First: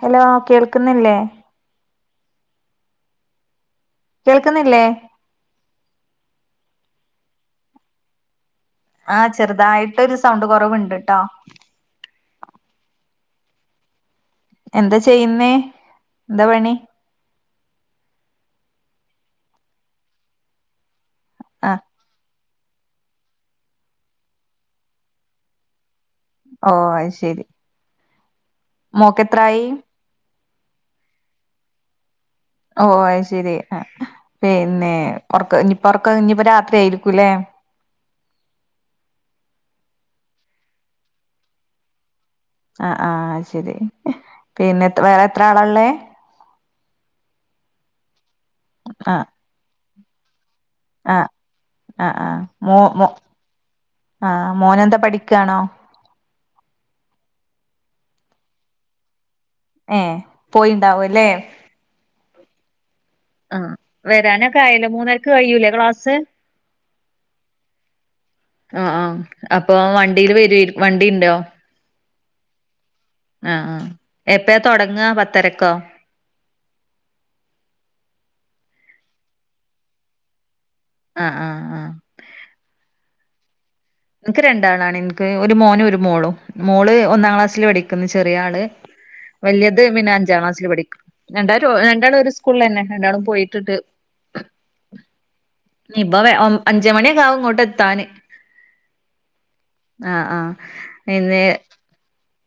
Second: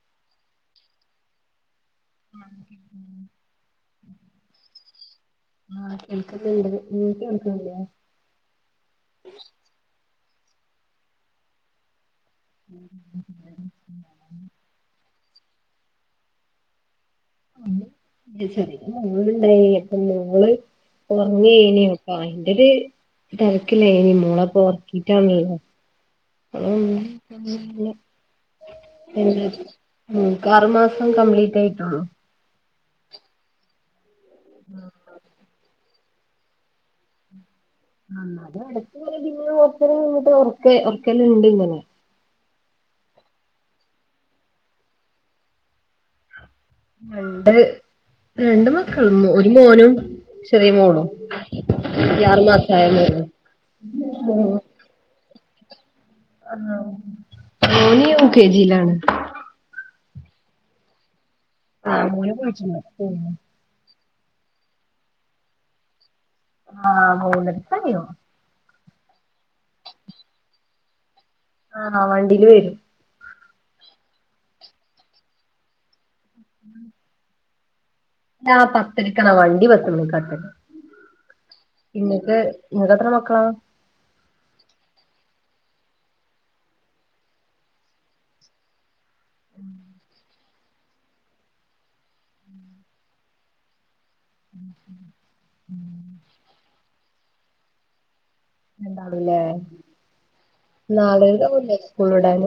Hello കേൾക്കുന്നില്ലേ അ കേൾക്കുന്നില്ലേ ആ കേൾക്കുന്നുണ്ട്ത് ന കേൾക്കില്ലേ ആഹ ചെറുതായിട്ടൊ ഒരു സൗണ്ട് കുറവുണ്ട് കേട്ടോ ഉം എന്താ ചെയ്യുന്നേ എന്താ പണി ശരി ഞങ്ങുണ്ടായി അപ്പം ഞങ്ങള് ഉറങ്ങ ആ കനപ്പ [unintelligible] ഇത് തരകീലേന്നു മോളെ അപ്പോ ഒറക്കിട്ടാ ഉെ ഓ അത് ശരി മോക്കെത്രായി [unintelligible] നക്ക് ആറു മാസം കംപ്ലീറ്റ് ആയിട്ടുള്ളു ഓ ശെരി ആ പിന്നെ ഉറക്ക ഇനിപ്പ ഉറക്ക ഇനിയിപ്പ രാത്രി ആയിരിക്കല്ലേ ആ അത് അടത്ത പിന്ന ഓത്തങ്ങിട്ട് ഉറക്ക ഉറക്കല്ലാം ഉണ്ട് ഇങ്ങനെ ആ ആഹ ശരി പിന്നെ വേറെ എത്ര ആളള്ളേ ര രണ്ട് മക്കള ആ ഒരു മോനും ചെറിയ മോളും ആ ആ ഈ ആഹ ആറു മോ മാസായ മോ ആഹ മോളും മോനെന്താ പഠിക്കയാണോ ആ എൽ ക്കെജിയിലാണ് ഏ പോയിണ്ടാവും അല്ലേ ആ് മോനെ പോഴട്ട [unintelligible] ആഹ്‌ വരാനൊക്കെ ആയല്ലേ മൂന്നരക്ക് കഴിയൂല്ലേ ക്ലാസ് ആഹ് മൂന്നരക്ക് കഴിയും അ ആ അപ്പൊ വണ്ടീൽ വരു വണ്ടി ഇണ്ടോ ആഹ്‌ വണ്ടീല് വരും അ ആ എപ്പ തൊടങ്ങ പത്തരക്കോ ഉം ആ പത്തരക്കാ വണ്ടി പത്ത് മണിക്കാഎത്തല് അ അ ആ ഇങ്ങക്ക് ഇങ്ങക്ക് എത്ര മക്കളാ ഇന്ക്ക് രണ്ടാളാണ് ഇന്ക്ക് ഒരു മോനും ഒരു മോളും മോള് ഒന്നാം ക്ലാസ്സില് പഠിക്ക്ന്ന് ചെറിയ ആള് വല്ലേന്ത് പിന്നെ അഞ്ചാ ക്ലാസ്സിൽ പഠി രങ്ങാരു രണ്ടാളും ഒരു സ്കൂളന്നെ രണ്ടാളും പോയിട്ട്ണ്ട് ഇനി ബ ഒ അഞ്ച്മണി ഒക്കേ ആവും ഇങ്ങോട്ട് എത്താന് രണ്ടാളുല്ലേ ആഹ് ആഹ് പിന്നെ കൂൾ വിടാൻ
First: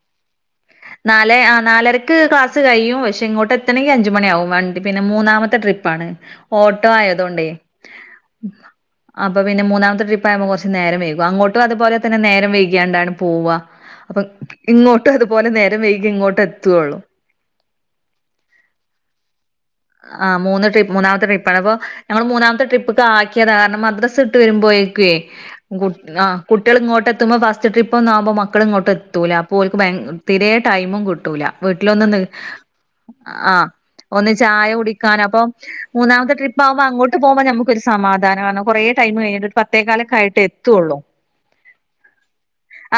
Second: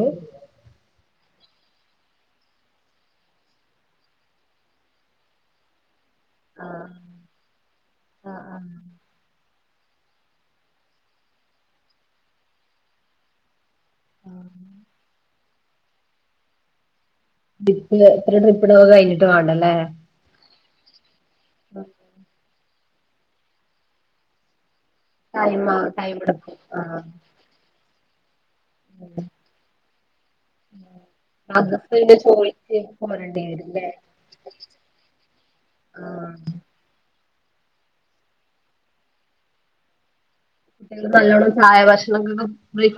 നാലേ ആ നാലരക്ക് ക്ലാസ് കഴിയും പക്ഷെ ഇങ്ങോട്ട എത്തണങ്കി അഞ്ച് മണിയാവും വണ്ടി പിന്നെ മൂന്നാമത്തെ ട്രി പ്പാണ് ആഹ് ഓട്ടോ ആയതൊണ്ട യ് ആഹ് ആഹ് അപ്പൊ പിന്നെ മൂന്നാമത്തെ ട്രിപ്പാവുമ്പോ കൊറച്ച് നേരം വെയ്കും അങ്ങോട്ടും അതുപോലെ തന്ന നേരം വൈകിയാണ്ടാൺ പോവ അപ്പ ആഹ് ഇങ്ങോട്ടും അതുപോലെ നേരം വൈകി ഇങ്ങോട്ടെത്തൊള്ളു ഡിപ്പ് എത്ര ട്രിപ്പ് ടൊക്കെ കഴിഞ്ഞിട്ട് വേണ്ടല്ലേ ആഹ് മൂന്ന് ട്രി മൂന്നാമത്തെ ട്രിപ്പാണ് അപ്പോ ഞങ്ങൾ മൂനാമത്തെ ട്രിപ്പ്ക്ക് ആക്കിയതാ കാരണം മദ്ദ്രസ ഇട്ട് വരുബോ ടൈമ് ടൈം ആ എടുക്കും കുട്ട്യെൾ ആഹ് ഇങ്ങോട്ട എത്തുമ്പോ ബസ്റ്റ് ട്രിപ്പ് ഒന്ന് ആമ്പോ മ മക്കൾ ഇങ്ങോട്ട് എത്തൂല അപ്പൊ ഓൽക്ക് ബയ തിരേ ടൈമും കിട്ടൂല മദ്രസ പിന്നെ വീട്ടിലൊന്ന്നി [unintelligible] ചായ കുടിക്കാന അപ്പം ആഹ് മൂന്നാമത്തെ ട്രി ആാവ്പ അങ്ങോട്ട് പോപോ നമുക്ക് ഒരു സമാധാനം ആൺകുറേ ടൈം കഴിഞ്ഞട്ട് ഒര് പത്തേകാല് ഒക്കെആയിട്ട് കുട്ടികൾ നല്ലോണം ചായ ഭക്ഷനക്കൊ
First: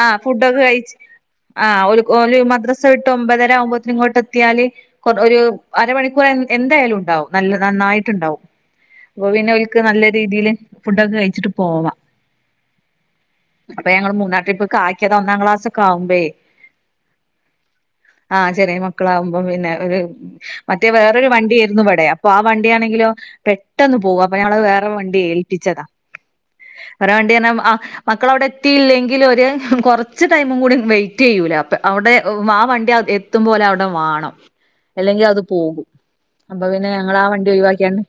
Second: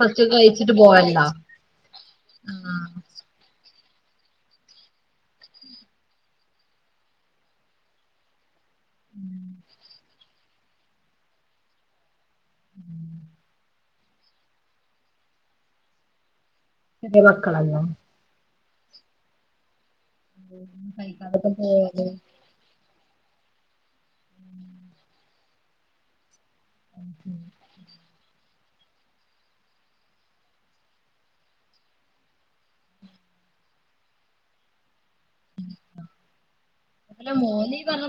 ആഹ് ഫുഡൊക്കെ കഴിച്ചിട്ട് കഴിച്ച് പോവല് ഇണ്ടാ ആഹ് ഓല് മദ്രസ വിട്ട് ഒമ്പതര ആവുമ്പോതിന് ഇങ്ങോട്ട് എത്തിയാല് കൊ ഒര് അരമണി ക്കു എന്തായാലും ണ്ടാവും നല്ല നന്നായിട്ട്ണ്ടാവും അപ്പൊ പിന്നോല്ക് നല്ല രീതിൽ ഫുഡൊക്കെ കഴിച്ചിട്ട് പോവ [inaudible] അപ്പ ഞങ്ങൾ മുന്നാട്രിപ്പ്ക്ക് ആക്കിത ഒന്നാം ക്ലാസാക്കേആവുമ്പേ [unintelligible] മക്കളല്ലേ ആഹ് ചെറിയ മക്കളാവുമ്പം പിന്നെ ഒര് [inaudible] മറ്റേ വേറൊരു കഴിക്കാതൊക്കെ വണ്ടിയേര്ന്നു പോയാല് ഇവടെ അപ്പൊ പ്പൊ ആ വണ്ടിയാണെങ്കിലോ പെട്ടെന്ന് പോകും അപ്പൊ ഞങ്ങള് വേറെ വണ്ടി ഏൽപ്പിച്ചതാ [unintelligible] ആഹ് മക്കൾ അവിടെ എത്തിയില്ലെങ്കിൽ ഒരു കൊറച്ച് ടൈമും കൂടി വെയ്റ്റ് ഇയ്യൂല അപ്പ അവിടെ ആ വണ്ടി എ എത്തും പോല അവടെ വാണം അല്ലെങ്കിൽ അത് പോകും അപ്പൊ പിന്നെ ഞങ്ങള് ആ വണ്ടി ഒഴിവാകീങ്ങാണ്ട്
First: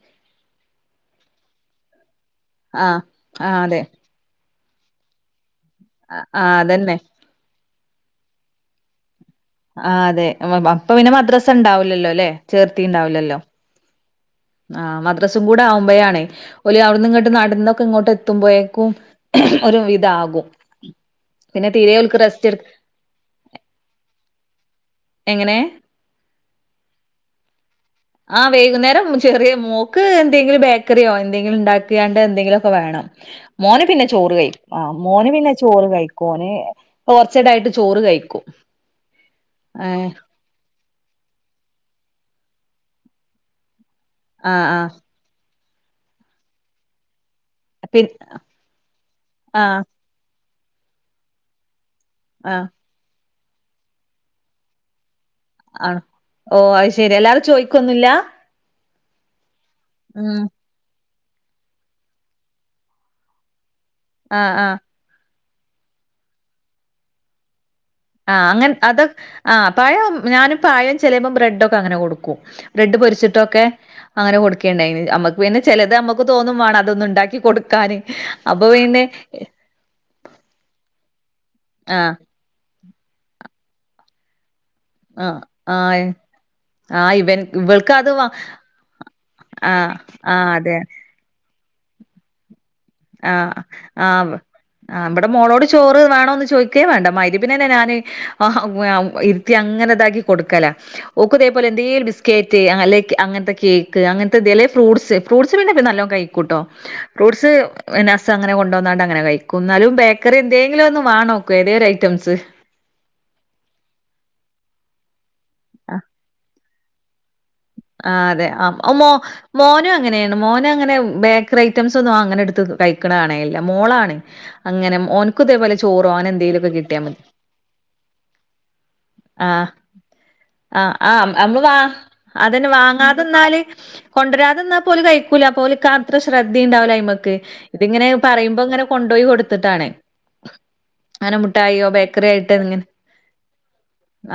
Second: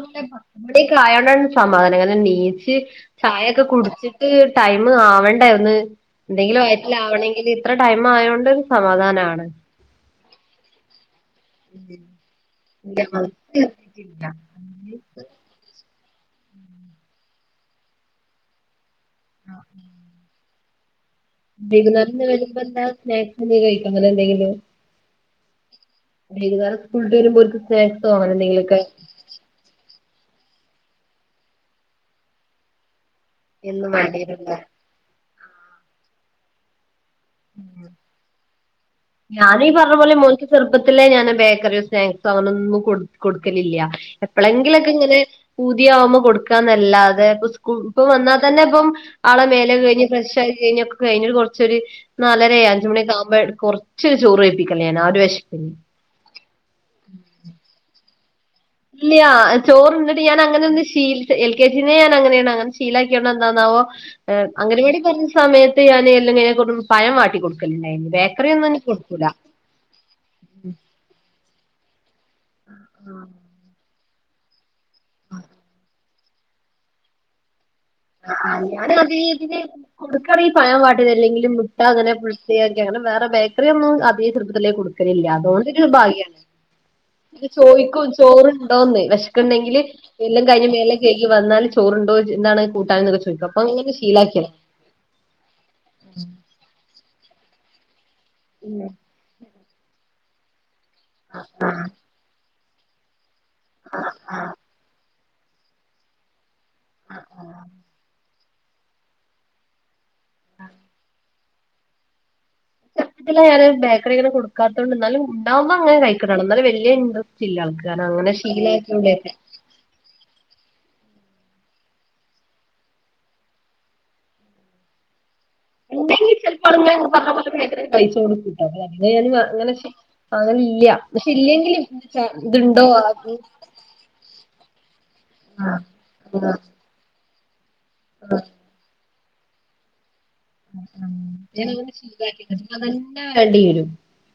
അവിടൊക്കേ ആയോണ്ടാണ് സമാധാനം കാരണം നീച്ച് ആഹ് ആഹ് ചായൊക്കെ അതെ കുടിച്ചിട്ട് ടൈം ആവ [unintelligible] ആഹ് എന്തെങ്കിലും അതന്നെ വയറ്റ്ല്ആവണങ്കിൽ ഇത്ര ടൈം ആയോണ്ട് സമാധാനാണ് ആഹ് അതെ അപ്പൊ പിന്നെ മദ്രസ ഇണ്ടാവുലല്ലോ ല്ലേ ചേർത്തി ണ്ടാവില്ലല്ലോ ഇല്ല ആഹ് മദ്രസും കൂടെ ആവുബയാണേ ഓല് അവിട്ന്ന് ഇങ്ങട്ട് നടന്നൊക്കെ ഇങ്ങോട്ട് എത്തുമ്പോയേക്കും ഒരു വിത ആകും വൈകുന്നേരം വരുമ്പന്താ സ്നാക് എന്തകിലും കഴിക്കോ അങ്ങനെ എന്തെങ്കിലും എങ്ങനെ വൈകുന്നേരം സ്കൂൾ വിട്ടാരുമ്പൊരു സ്നാക്സ് ആഹ് വൈകുന്നേരം ചെറിയ മോക്ക് എന്തെങ്കിലും ബേക്കറിയോ എന്തെങ്കിലും ഉണ്ടാക്കിയാണ്ട് എന്തെങ്കിലുമൊക്കെ വേണം മോന് എന്നും പിന്നെ ചോറ് വേണ്ടിവരുല്ലേ കഴിക്കും ആ മോന് പിന്നെ ചോറ് കഴിക്കും ഓന് കുറച്ചക്കായിട്ട് ചോറ് കഴിക്കും ഞാനീ പറഞ്ഞ ഏഹ് പോലെ മോന്ക്ക് ചെറുപ്പത്തിലെ ഞാൻ ബേക്കറിയോ സ്നാക്സോ അങ്ങനൊന്നും കൊടുക്കലില്ല ആഹ് ആഹ് എപ്പോളെങ്കിലൊക്കെ ഇങ്ങനെ പൂതിയാവുമ്പോ കൊടുക്കാന്നല്ലാതെ പി ഇപ്പൊ വന്നാൽ തന്നെ ഇപ്പം ആളെ മേലെ ആഹ് കേറി ഫ്രഷ ആയി കഴിഞ്ഞ ഒക്കെ കഴിഞ്ഞ മേലെ കുറച്ചൊരു ഇരിക്കും നാലരേ ആഹ് അഞ്ച മണിക്ക ആകുമ്പോഴ കുറച്ച ചോറ് കഴിപ്പിക്കലേ ഞാൻ ആ ഒരു വിശപ്പിന് ആഹ് ഓ അത് ശെരി അല്ലാതെ ചോയ്ക്കൊന്നുല്ല ഇല്ലയാ ചോറണ്ട്ട്ട് ഞാൻ ഉം അങ്ങനെ ഒന്ന് ശീല എൽ കെ ജിനെ ഞാൻ അങ്ങനെയാണ് അങ്ങനെ ശീലാക്കിയ എന്താന്നാവോ ആഹ് ആഹ് അങ്ങനെവാടി തൻ സയത്ത് ഞാന് എല്ലാ കഴിഞ്ഞപ്പോ പഴംവാടികൊടുക്കലണ്ടയിന് ആഹ് അങ്ങൻ അത് ആഹ് പഴം ഞാനും പയം ചെലേപ്പം ബ്രെഡൊക്കെ അങ്ങനെ കൊടുക്കും ബ്രെഡ് പൊരിച്ചിട്ടൊക്കെ അങ്ങനെ കൊടുക്കുകുണ്ടായിന് നമ്മുക്ക് പിന്നെ ചിലത് നമ്മുക്ക് തോന്നും വേണം അതൊന്നും ഉണ്ടാക്കി കൊടുക്കാാന് ആഹ് ഞാൻ അതി കൊടുക്കാനെങ്കിലും പഴ വാട്ടീത് അല്ലെങ്കി മുട്ട അങ്ങനെ ആഹ് അക്കെ വേറെ ബേക്കറി ഒന്നും അതേ ചെപ്പത്തിലേ കൊടു പിന്നെല്ല്യ ആഹ് അതൊണ്ടൊരു ആഹ് ഭാഗ്യാണ് ആഹ് ഇവൻ ഇവൾക്ക് ചോയിക്കും അത് വാ ചോറണ്ടോന്ന് വെശ് ക്ക്ണ്ടെങ്കില് ആഹ് എല്ലാം ആഹ് കഴിഞ്ഞ് അതെ മേലെ കൈകിവന്നാല് ചോറ്ണ്ടോ ജ്ന്താണ് ആഹ ആ ആ മ്മടെ മോളോട് ചോറ് വേണോന്ന് ചോദിക്കേ വേണ്ട മൈരിപിനെന്നെ ഞാന് [inaudible] അങ്ങനെതാക്കി കൊടുക്കല ഓക്ക ഇതേ പോലെ എന്തെലും ബിസ്ക്കറ്റ് അല്ലെ അങ്ങനത്തെ കേക്ക് അങ്ങനത്തെ ഇതലെ ഫ്രൂട്ട്സ് ഫ്രൂട്സ് പിന്നെ നല്ലോ കഴിക്കൂട്ടോ ഫ്രൂട്ട്സ് നസം അങ്ങെ കൊണ്ട വന്നാണ്ട് അങ്ങനെ കഴിക്കും ന്നാലും ബേക്കറി എന്തെങ്കിലും ഒന്ന് വേനോക്ക് ഏതൊരും ഒരു ഐറ്റംസ് ച ഞാാന് ബേക്കറി ഇങ്ങനെ കൊടുക്കാത്തത്ണ്ട് എന്നാലും ഉണ്ടാവുമ്പൊ അങ്ങനെ കഴിക്കട്ടണം എന്നാലും വലിയ ഇണ്ട്രാ ഇല്ലൾക്ക് അങ്ങനെ ശീലമായിട്ല്ല മോനോ അങ്ങനെയാണ് മോനും അങ്ങനെ ബേക്കറി ഐറ്റംസ് ഒന്നും അങ്ങനെ എടുത്ത് കഴിക്കണല്ല മോളാണ് അങ്ങനെ ഓൻക്ക ഇതേപലെ ചോറോങ്ങനെ എന്തെലൊ ക്കെ കിട്ടിയ മതി പൈസോടുകുട്ട ന്തയാലും ആഹ് അങ്ങനെ അങ്ങനെ ആഹ് ഇല്ല്യ ആഹ് പക്ഷെ അമ്മള് വാ ഇല്ലെങ്കിലും ച്ചാ ഇതുണ്ടോ ആ കൊണ്ടരാതെന്നാല് പോല്കഴിക്കൂല പോല്ക്ക് അത്ര ആഹ് ശ്രദ്ധിണ്ടാവൂല്ല അയ്മ്മക്ക് ഇതിങ്ങനെ പറയുമ്പോ ഇങ്ങനെ കൊണ്ടോയി കൊടുത്തിട്ടാണേ അങ്ങനെ മുട്ടായോ ബേക്കറി ആയിട്ട് ങ്ങനെ എടീ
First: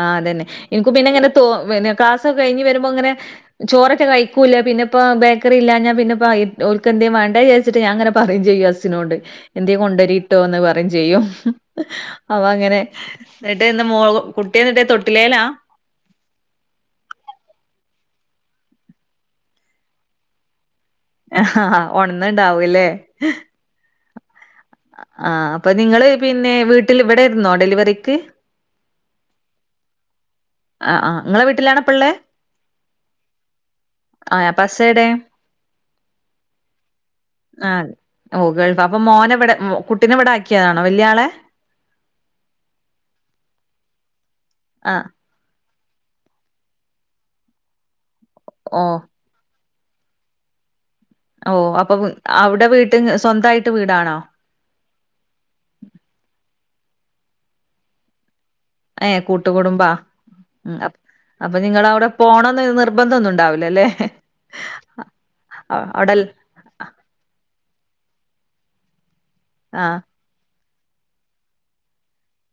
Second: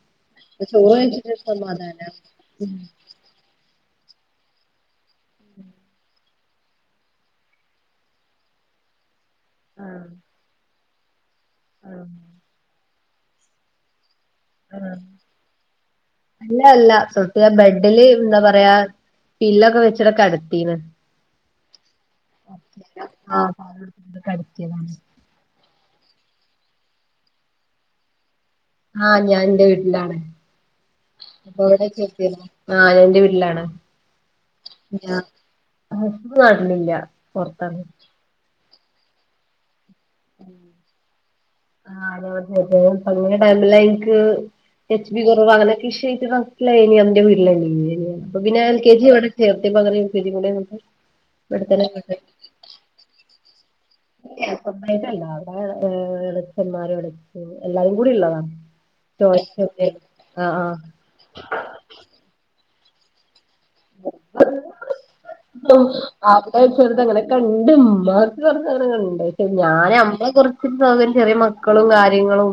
ആ അതെന്നെ എനിക്കും പിന്നെ ങ്ങനെ തോ സമാധാന ക്ലാസ്സൊക്കെ കഴിഞ്ഞ് വരുമ്പോങ്ങനെ ചോറൊക്കെ കഴിക്കൂല പിന്നെപ്പ ബേക്കറില്ലാ ഞ്ഞാ പിന്നെപ്പയി ഓൽക്കെന്തേ വാണ്ടെ ജാരച്ചിട്ട്ഞാൻ അങ്ങെനെ പറയും ചെയും അസിനോട് എന്തേ കൊണ്ടരിട്ടോന്ന് പറ ചെയ്യും അപ അങ്ങനെ ന്നിട്ട് മോളകുട്ടി എന്നിട്ടേ തൊട്ടിലേലാ അല്ല അല്ല സ്വട്ടിയ ബെഡില് എന്താ പറയാ പില്ലൊക്കെ വെച്ചിട്ട്ക്കെടത്തീണ് ഒണന്ന്ണ്ടാവൂല്ലേ ആ കെട്ത്തിണ് ആ അപ്പൊ നിങ്ങള് പിന്നെ വീട്ടിൽ ഇവിടൊയിരുന്നോ ഡെലിവറിക്ക് ആഹ് ഞാൻന്റെ വീട്ടിലാണ് ആഹ് ആഹ് ഇങ്ങളെ ഓടെ വീട്ടിലാണപ്പള്ളേ ചേർത്തിയആഹഞാന്റെ വീട്ടിലാണ് ആഹ് അപ്പ ഹസ്സെടെ? [unintelligible] നാട്ടിലില്ല പൊറത്താണ് ഓ ഗൾഫ് അപ്പൊ മോനെ ഇവിടെ കുട്ടിനെവിടെ ആക്കിയതാണോ വല്യളെ ആ അതെ [unintelligible] ടൈമ എനിക്ക് ആഹ് എച്ച് ബി കുറവാ അങ്ങനെക്കെ ഇശുവായിട്ട് ഇനി അന്റെ വീട്ടിലാനിന്റെവീട്ടില്അപ്പൊ പിന്നെ എൽ കെ ഓഹ് ജി വിടെ ചേർത്ത്യ പങ്ങനെ എയ്തിക്കൂടെ ന്യോന്ക്ക് ഓ അപ്പൊ അവിടെ വീട്ടിന്ന് സ്വന്തായിട്ട് വീടാണോ വീട് സ്വന്തായിട്ടല്ല അവിടെ ഏ എളച്ചന്മാരും എളച്ചി എല്ലാരും കൂടി ഉള്ളത ഏ കൂട്ടുകുടുംബാ അപ്പൊ നിങ്ങളവിടെ പോണംന്ന് നിർബന്ധം ഒന്നും ഉണ്ടാവൂലല്ലേ അവിടെൽ അപ്പോ ചെറുതിങ്ങനെ ക്ണ്ട് ഇമ്മ കൊർച്ചങ്ങനെ കണ്ട് ഞാൻ ആഹ് നമ്മെ കുറച്ച് സൗകര്യം ചെറിയ മക്കളും കാര്യങ്ങളും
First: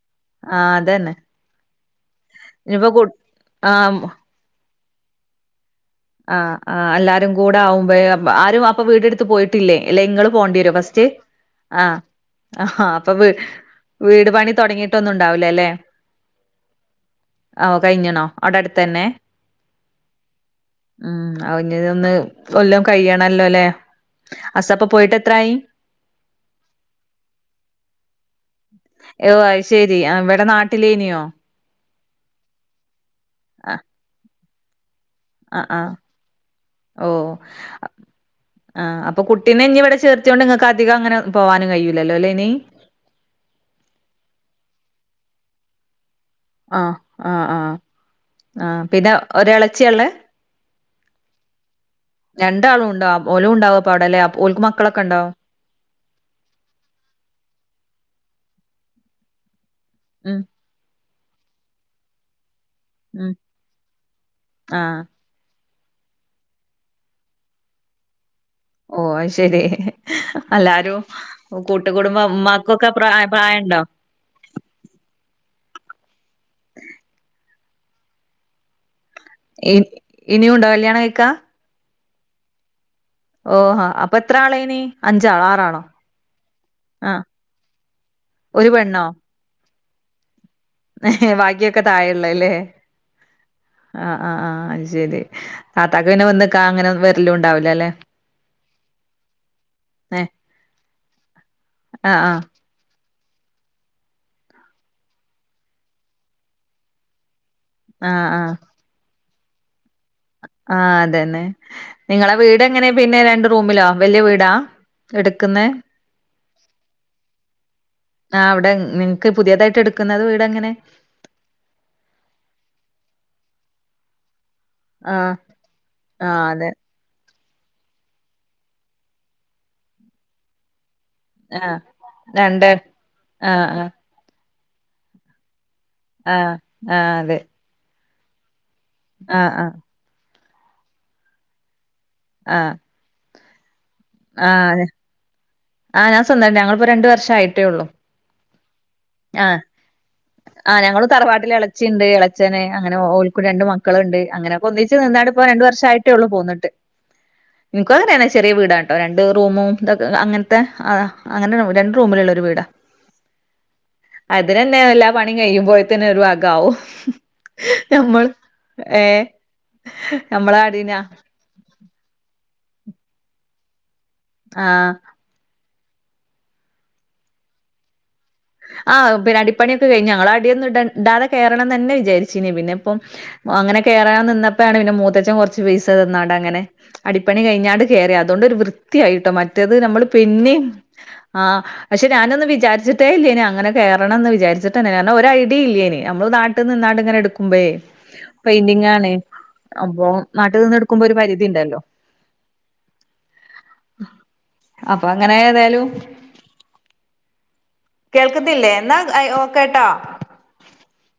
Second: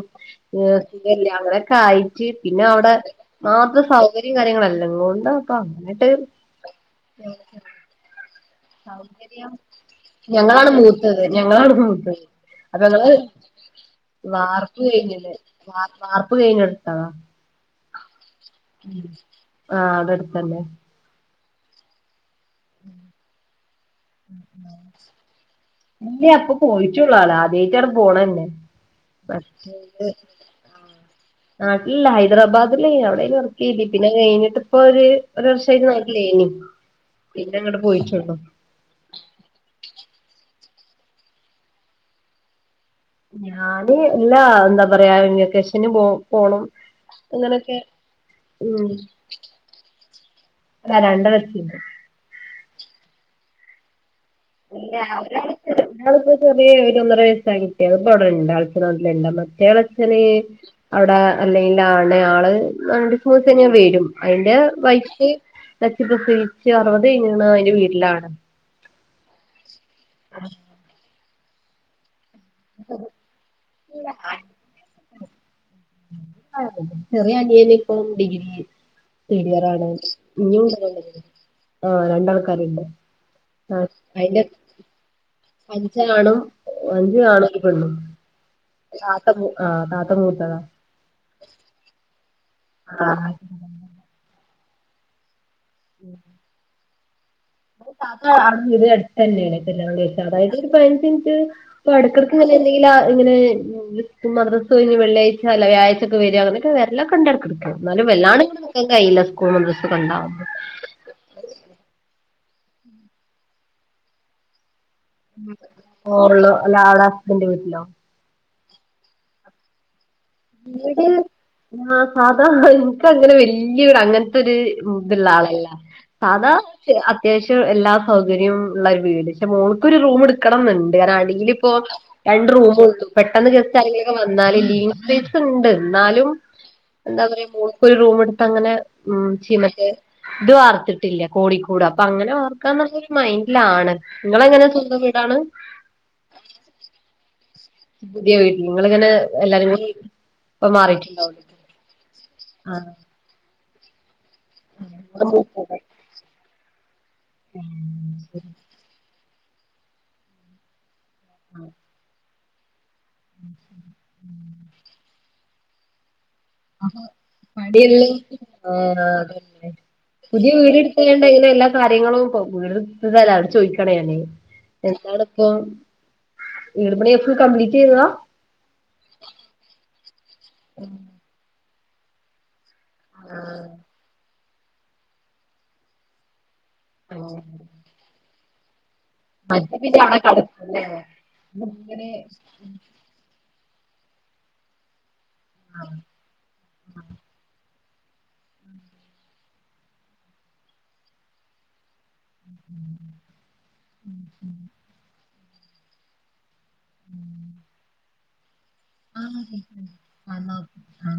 ആഹ് ഏ അതന്നെ സുഖല്യ അങ്ങനെക്കെ ആയിട്ട് പിന്നെ ഇനിയിപ്പോ അവിടെ കു മാത്ര ആഹ് സൗകര്യം ട്ടികാര്യങ്ങള് എല്ലാം കൊണ്ടും ഇപ്പങ്ങനെ ആ ആ എല്ലാരും കൂടെ ആകുമ്പോ യെ ആരും അപ് അപ്പൊ വീടെടുത്ത് സൗകര്യം പോയിട്ടില്ലേ അല്ലെ ഇങ്ങള് പോണ്ടി ഞങ്ങളാണ് വര്യോ ഫസ്റ്റ് മൂത്തത് ഞങ്ങളാണ് ആ മൂത്തത് അപ്പൊ ആഹാ ഞങ്ങള് അപ്പോ വീ വീട് പണി വാർപ്പ് തൊടങ്ങിയിട്ടൊന്നും കഴിഞ്ഞിണ് ഉണ്ടാവൂലല്ലേ വാർപ്പ് കഴിഞ്ഞ് ഇടുത്താ ഓ കഴിഞ്ഞ്ണോ അവിടെ അടുത്തന്നെ ആഹ അവിടെ എടുത്തന്നെ ഉം ആവൂ ഇഞ്ഞ്തൊന്ന് ഏല്ലം കഴിയണല്ലല്ലെ അസറപ്പ് പോയിട്ട് എത്രായി ല്ല ഇപ്പൊ പോയിട്ടുള്ളു ആള് ആദ്യയിട്ടാണ് പോണന്നെ ഓ അഹ്ശരി ഇവിടെ നാട്ടിലേനിയോ നാട്ടില്ല ഹൈദറാബാദല്ലേനു അവിടെ വർക്ക് ആ ചെയ്തെ പിന്നെ കഴിഞ്ഞിട്ട്പ്പ ഒരു ആ വർഷിയി ആ ലേനു ഓ ചോ ആഹ അപ്പോ കുട്ടീനെ ഇനി ഇവിടെ ചേർത്തൊണ്ട് ഇങ്ങക്ക് അധികം അങ്ങനെ പോവാനും കയൂലല്ലോ അല്ലേ ഇനി ഞാന് അല്ലാ എന്താ പറയാ വെക്കേഷന് പോകും പോണം ആ ആ ആ അങ്ങനൊക്കെ ആ മ് പിന്നെ ഒരെളച്ചിയാ ഇള്ളേ രണ്ടണത്തിനെ രണ്ടാളും ഉണ്ടോ ഓലുണ്ടാവും അപ്പൊ അവിടലെ പിന്നെ അ ഒരാള് ഇങ്ങക്ക് ഒന്നര വയസ്സായിട്ട് അവിടെപ്പണ്ട് അൾച്ച നോട്ടിലണ്ട് മറ്റാള് അ ഉം അവിടെ അല്ലെയ്നില് ആടെ ആള് രണ്ട് ഉം സമൂ തന്നെയഞാൻ വരും അതിന്റെ ആ വയ. നച്ചിപസിേച്ച് അറുപത് കഴിഞ്ഞ് അതിന്റെ വീട്ടിലാണ്.. ഓ ശരി എല്ലാരും കൂട്ട് കുടുംബമാ ഇമ്മ നക്കൊക്കെ പ്രായം പ്രായം ഉണ്ടോ ആഹ് ആഹാ ചെറിയ അനിയന ഇപ്പോ ഡിഗ്രി കഴിഞ്ഞു ഇ തേടിയറാണ് ഇനിയും ഇനിം ഉണ്ടോ കല്യാണം ഉണ്ട് കഴിക്കാ രണ്ടാൾക്കാർ ഓഹ് അപ്പൊ എത്ര ആളേന് അഞ്ചാ ആറ് അഞ്ച് ആണും അഞ്ച് ആണും ഒരു പെണ്ണും ഒരു ആഹ് താത്ത മൂത്തതാ ബാഗ്യൊക്കെ താഴെയള്ളല്ലേ ആഹ് ആഹ് ആഹ ആഹ് അ ശെരി താത്താക്ക് പിന്നെ വന്ന് നിക്കാൻ അങ്ങനെ വെരലും ഉണ്ടാവില്ല അല്ലെ.. ആ ഇത് അടുത്ത് തന്നെയാണ് ചല്ലം ഏഹ് അതായത് ഒരു പതിനഞ്ച്മിനിറ്റ് ഇ ആഹ് അടക്കിടക്ക എന്തെങ്കില ഇങ്ങനെ മദസ്സ് കഴിഞ്ഞ് വെള്ളിയാഴ്ച അല്ല വ്യഴ്ചക്ക വര അങ്ങനൊക്കെ വരെല്ല കണ്ട് എന്നാലും ആഹ് ആഹ് വല്ലാണങ്കക്ക കയില്ല സ്കൂൾ ഡ്രസ്സ് കണ്ടാവ ആ അതന്നെ നിങ്ങളെ വീട് എങ്ങനെ പിന്നെ രണ്ട് റൂമിലോ വല്യ വീടാ എടുക്കുന്നേ ഓറിലോ അല്ല അവിടെ ഹസ്ബന്റെ വീട്ടിലോ ആ അവിടെ നിങ്ങക്ക് പുതിയതായിട്ട് എടുത വീട് ആ സാധാണ എനക്ക് അങ്ങനെത്തെ വല്യ അങ്ങനത്തെരു ആഹ് ഉദലല്ല ആഹ് സാധാ അതെ അത്യാവശ്യം എല്ലാ സൗകര്യവും ഉള്ള ഒരു വീട് പക്ഷെ മോൾക്കോരു റൂം എടുക്കണം എന്നുണ്ട് കാരണം.. അതിലിപ്പോ ആഹ് രണ്ട് റൂമ പെട്ടെന്ന് ആഹ് ജസ്റ്റ് ആഹ് ആളോളെക്കെ വന്നാല ണ്ട് എന്നാലും ആഹ് ആഹ് എന്താ അതെ പറയാ ഒരു റൂം എടുത്ത് അങ്ങനെ ഉ ആഹ് ആഹ് ചീമക്ക ഇത് വർത്തിട്ടില്ല കൂടിക്കൂട അപ്പൊ അങ്ങനെ ആഹ് വർക്കാന്നുള്ളരു മൈൻഡിലാണ് നിങ്ങള എങ്ങനെ ആഹ് സ്വന്തം വീടാണ് ആഹ് ഞാ സ്വന്തം ഞിപ്പോ രണ്ട വർഷ ആയിട്ടേ ഉള്ളു പുതിയ വീട്ടിൽ നിങ്ങളിങ്ങനെ എല്ലാരും ഇപ്പൊ ആഹ് ഞങ്ങൾ മാറിയിട്ടുണ്ടാവൂലേ തറവാട്ടിൽ ഇളച്ചിയുണ്ട് ഇളച്ചനെ അങ്ങനെ ഓക്കു രണ്ട് മക്കളും ഉണ്ട്. അങ്ങനെ ഒന്നിച്ച് നിന്നാാണ് ഇപ്പോ രണ്ടു ആഹ് വർഷമായിട്ടേ ഉള്ളൂ പോന്നിട്ട് നിനക്ക് അങ്ങനെയന്ന ചെറിയ വീടാണ് കേട്ടോ രണ്ട് റൂമും ഇതൊ അങ്ങനത്തെ ആഹ് അങ്ങനെ രണ്ട് റൂമിലള്ള ഒരു വീടാ അതിനന്നെ എല്ലാ പണിയും കഴിയുമ്പോയിത്തന്നെ ഒരു വകവും മടല്ല ആഹ് അഹ് പുതിയ നമ്മളെ അടീന വീര്ടുത്തണ്ട എല്ല കാര്യങ്ങളും ഇ വീട്തല്ല അവിടെ ചോദിക്കണേല്ലേ ആഹ് എന്താണ ഇപ് ഏഴ മണിയ ഫുൾ കംപ്ലീറ്റ് ചെയാ ആഹ് പിന്ന അടിപ്പണിയൊക്കെ കഴിഞ്ഞ ഞങ്ങൾ അടൊന്നും ഇടാതെ കയറണംന്ന് തന്നെ വിചാരിച്ചിനി പിന്ന അപ്പം ആഹ് അങ്ങനെ കയറാൻ നിന്നപ്പോണ് പിന്നെ മൂത്തച്ഛൻ കുറച്ച് പൈസ തന്നാണ്ട് അങ്ങനെ അടിപ്പണി അങ്ങനെ. കഴിഞ്ഞാട് കയറിയ അതുകൊണ്ട് ഒരു വൃത്തിയിട്ട കേട്ട മറ്റേത് മറ്റേ പിന്നെ നമ്മൾ അവിടെ പിന്നെയ കടക്കും ആഹ് പക്ഷെ ല്ലേ ഇങ്ങനെ ഞാനൊന്ന് വിചാരിച്ചിട്ട അതേല്ലന അങ്ങനെകയറണമന്ന് വിചാരി കാരണം ഒ ഐഡിയ ഇല്ലേനി നമ്മൾ നാട്ടിൽ നിന്നാട് ഇങ്ങനെ എടുക്കുമ്പോേ പെയിന്റിങ്ങ ആണ് അപ്പൊ നാട്ടിൽ നിന്ന് എടുക്കുമ്പോ ഒരു പരിധി ഉണ്ടല്ലോ ഉ ഉ [inaudible] അപ്പൊ അങ്ങനെ ഏതായാലും. ഉം കേൾക്കുന്നില്ലേ എന്നാൽ ഓക്കട്ടോ ആഹ്